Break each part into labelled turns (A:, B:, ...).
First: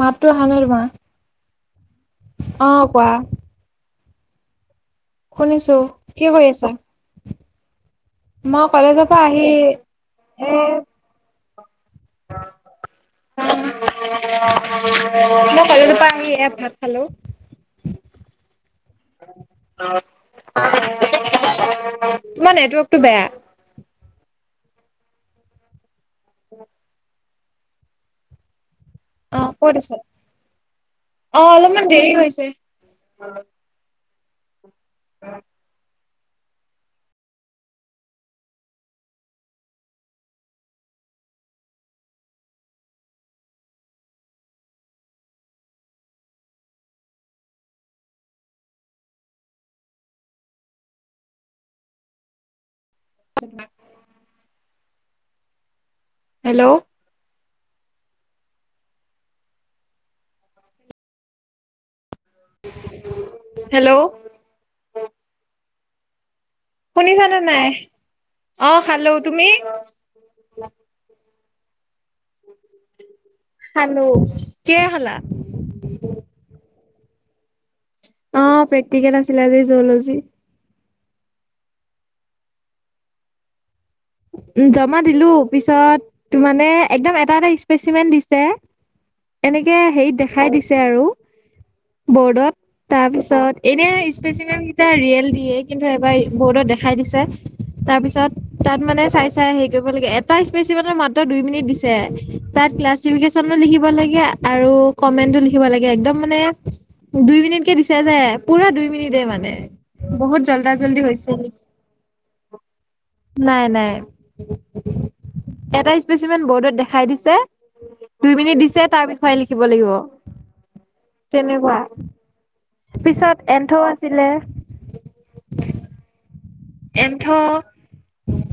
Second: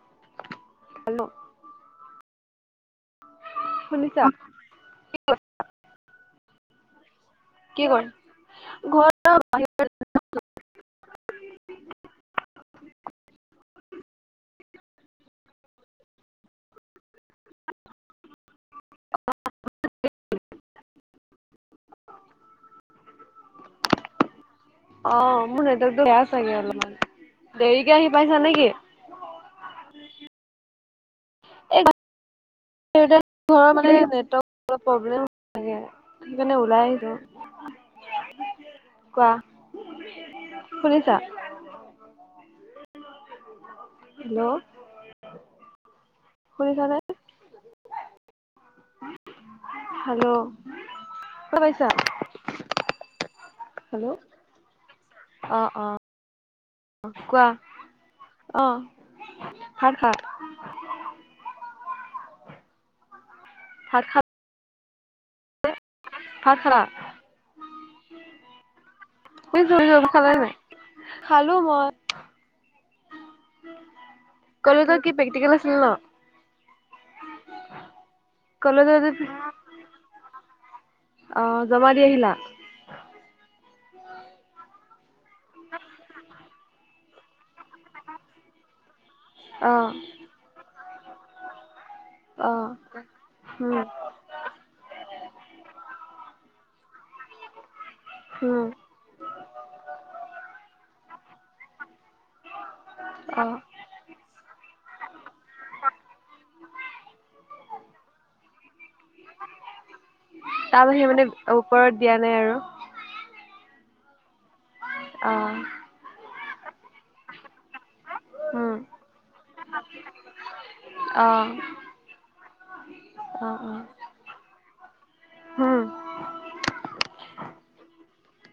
A: মাতটো অহা নাই তোমাৰ।
B: হেল্ল'
A: অ কোৱা।
B: শুনিছা?
A: শুনিছো। কি কৰি আছা?
B: কি কৰ
A: মই কলেজৰ পৰা আহি এই
B: [unintelligible]
A: মই কলেজৰ পৰা আহি এয়া ভাত খালো।
B: [unintelligible]
A: তোমাৰ নেটৱৰ্কটো বেয়া।
B: অ মোৰ নেটৱৰ্কটো বেয়া চাগে অলপমান। দেৰিকে আহি পাইছা নেকি?
A: অ ক'ত আছে? অ অলপমান দেৰি হৈছে।
B: এই যে ঘৰৰ মানে নেটৱৰ্কটো অলপ প্ৰব্লেম থাকে। সেইকাৰণে ওলাই আহিছো। কোৱা শুনিছা? হেল্ল' শুনিছানে? হেল্ল' শুনা পাইছা?
A: নাই।
B: হেল্ল' অ অ।
A: হেল্ল'
B: কোৱা অ খড খড।
A: পু উ উ, পু ও ও,
B: ভাত খা
A: হেল্ল'
B: ভাত খালা?
A: শুনিছানে নাই অ খালো তুমি?
B: অ হয় হয় ইহ্ খালো মই চু আহ। টাং টিং টি টু,
A: খালো
B: কালি
A: কিহে
B: তোৰ
A: খালা
B: কি প্ৰেক্টিকেল আছিল ন? [unintelligible]
A: চু অ অ,
B: কলেজত
A: প্ৰেক্টিকেল আছিলে আজি জু'লজি।
B: অ অ, জমা দি আহিলা।
A: উম, জমা দিলো পিছত মানে একদম এটা এটা স্পেচিমেণ্ট দিছে। এনেকে
B: অ
A: হেৰিত দেখাই দিছে আৰু
B: অ
A: বৰ্ডত তাৰপিছত
B: উম
A: এনে স্পেচিমেন্ট এয়া ৰিয়েল দিয়ে কিন্তু এইবাৰ বৰ্ডত দেখাই দিছে তাৰপিছত
B: উম
A: তাত মানে চাই চাই হেৰি কৰিব লাগে এটা ইচপিচত মাত্ৰ দুই মিনিট দিছে সেই সেই তাৰ ক্লাছ চিপ গেছ
B: অ
A: ন লিখিব লাগে আ আৰু কমেণ্টটো লিখিব লাগে একদম মানে দুই মিনিট কে দিছে যে পুৰা দুই মিনিটে মানে বহুত জল্দা
B: তাৰ
A: জল্দি
B: বাহিৰে মানে
A: হৈছে
B: ওপৰত দিয়া নাই আৰু
A: নাই নাই। উ উ, উ উ হু।
B: অঁ অ অহ।
A: এটা স্পেচিমেণ বৰ্ডত দেখাই দিছে দুই মিনিট
B: উম
A: দিছে তাৰ বিষয়ে লিখিব লাগিব।
B: অ
A: তেনেকুৱা পিছত
B: অ অ
A: এন্থো আছিলে।
B: হম
A: এন্থো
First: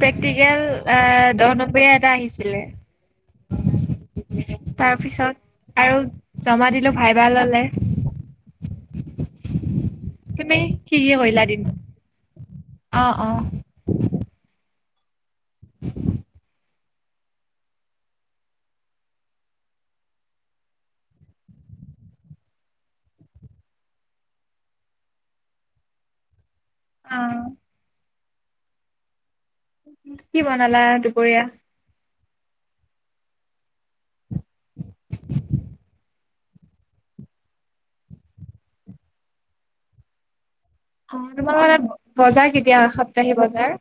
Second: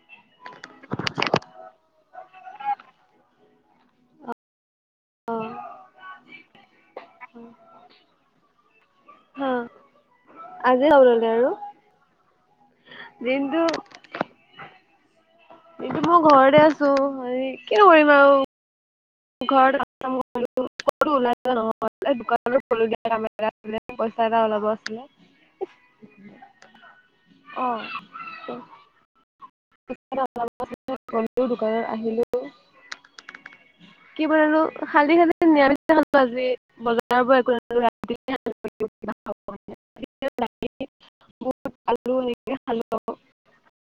A: প্ৰেক্টিকেল আহ আহ দহ নম্বৰিয়া এটা আহিছিলে হু হু হু। উম হু, তাৰ পিছত
B: অ
A: আৰু জমা দিলো ভাইভা ললে।
B: হ অ।
A: তুমি কিহে কৰিলা এদিন?
B: দিনটো কিন্তু মই ঘৰতে আছোঁ হয় ই ই কি কৰিবা আৰু ঘৰত আঠটা মান শুলো। কতো ওলোৱা থকা নহয় এই দোকানখনৰ দোকানিয়া পইচা এটা ওলাব আছিলে। [unintelligible]
A: অ।
B: অঁ ধেত ধেত। [unintelligible]
A: কি বনালা দুপৰীয়া
B: দোকানত আহিলো। কি বলো খালি-খালি নিৰমিচে খালো আজি বজাৰৰ পৰা একো ৰা [unintelligible]
A: অ তোমালোকৰ তাত
B: আলু
A: বজাৰ
B: এনেকৈ
A: কেতিয়া
B: খালো
A: সপ্তাহি বজাৰ?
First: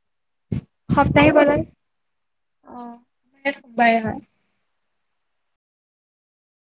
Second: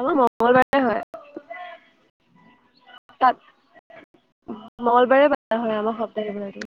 B: আমাৰ মঙলবাৰ।
A: সপ্তাহি বজাৰ, অ
B: তাত
A: এট বাৰে হয়।
B: মঙলবাৰে পাতা হয় আমাৰ সপ্তাহিক বজাৰটো।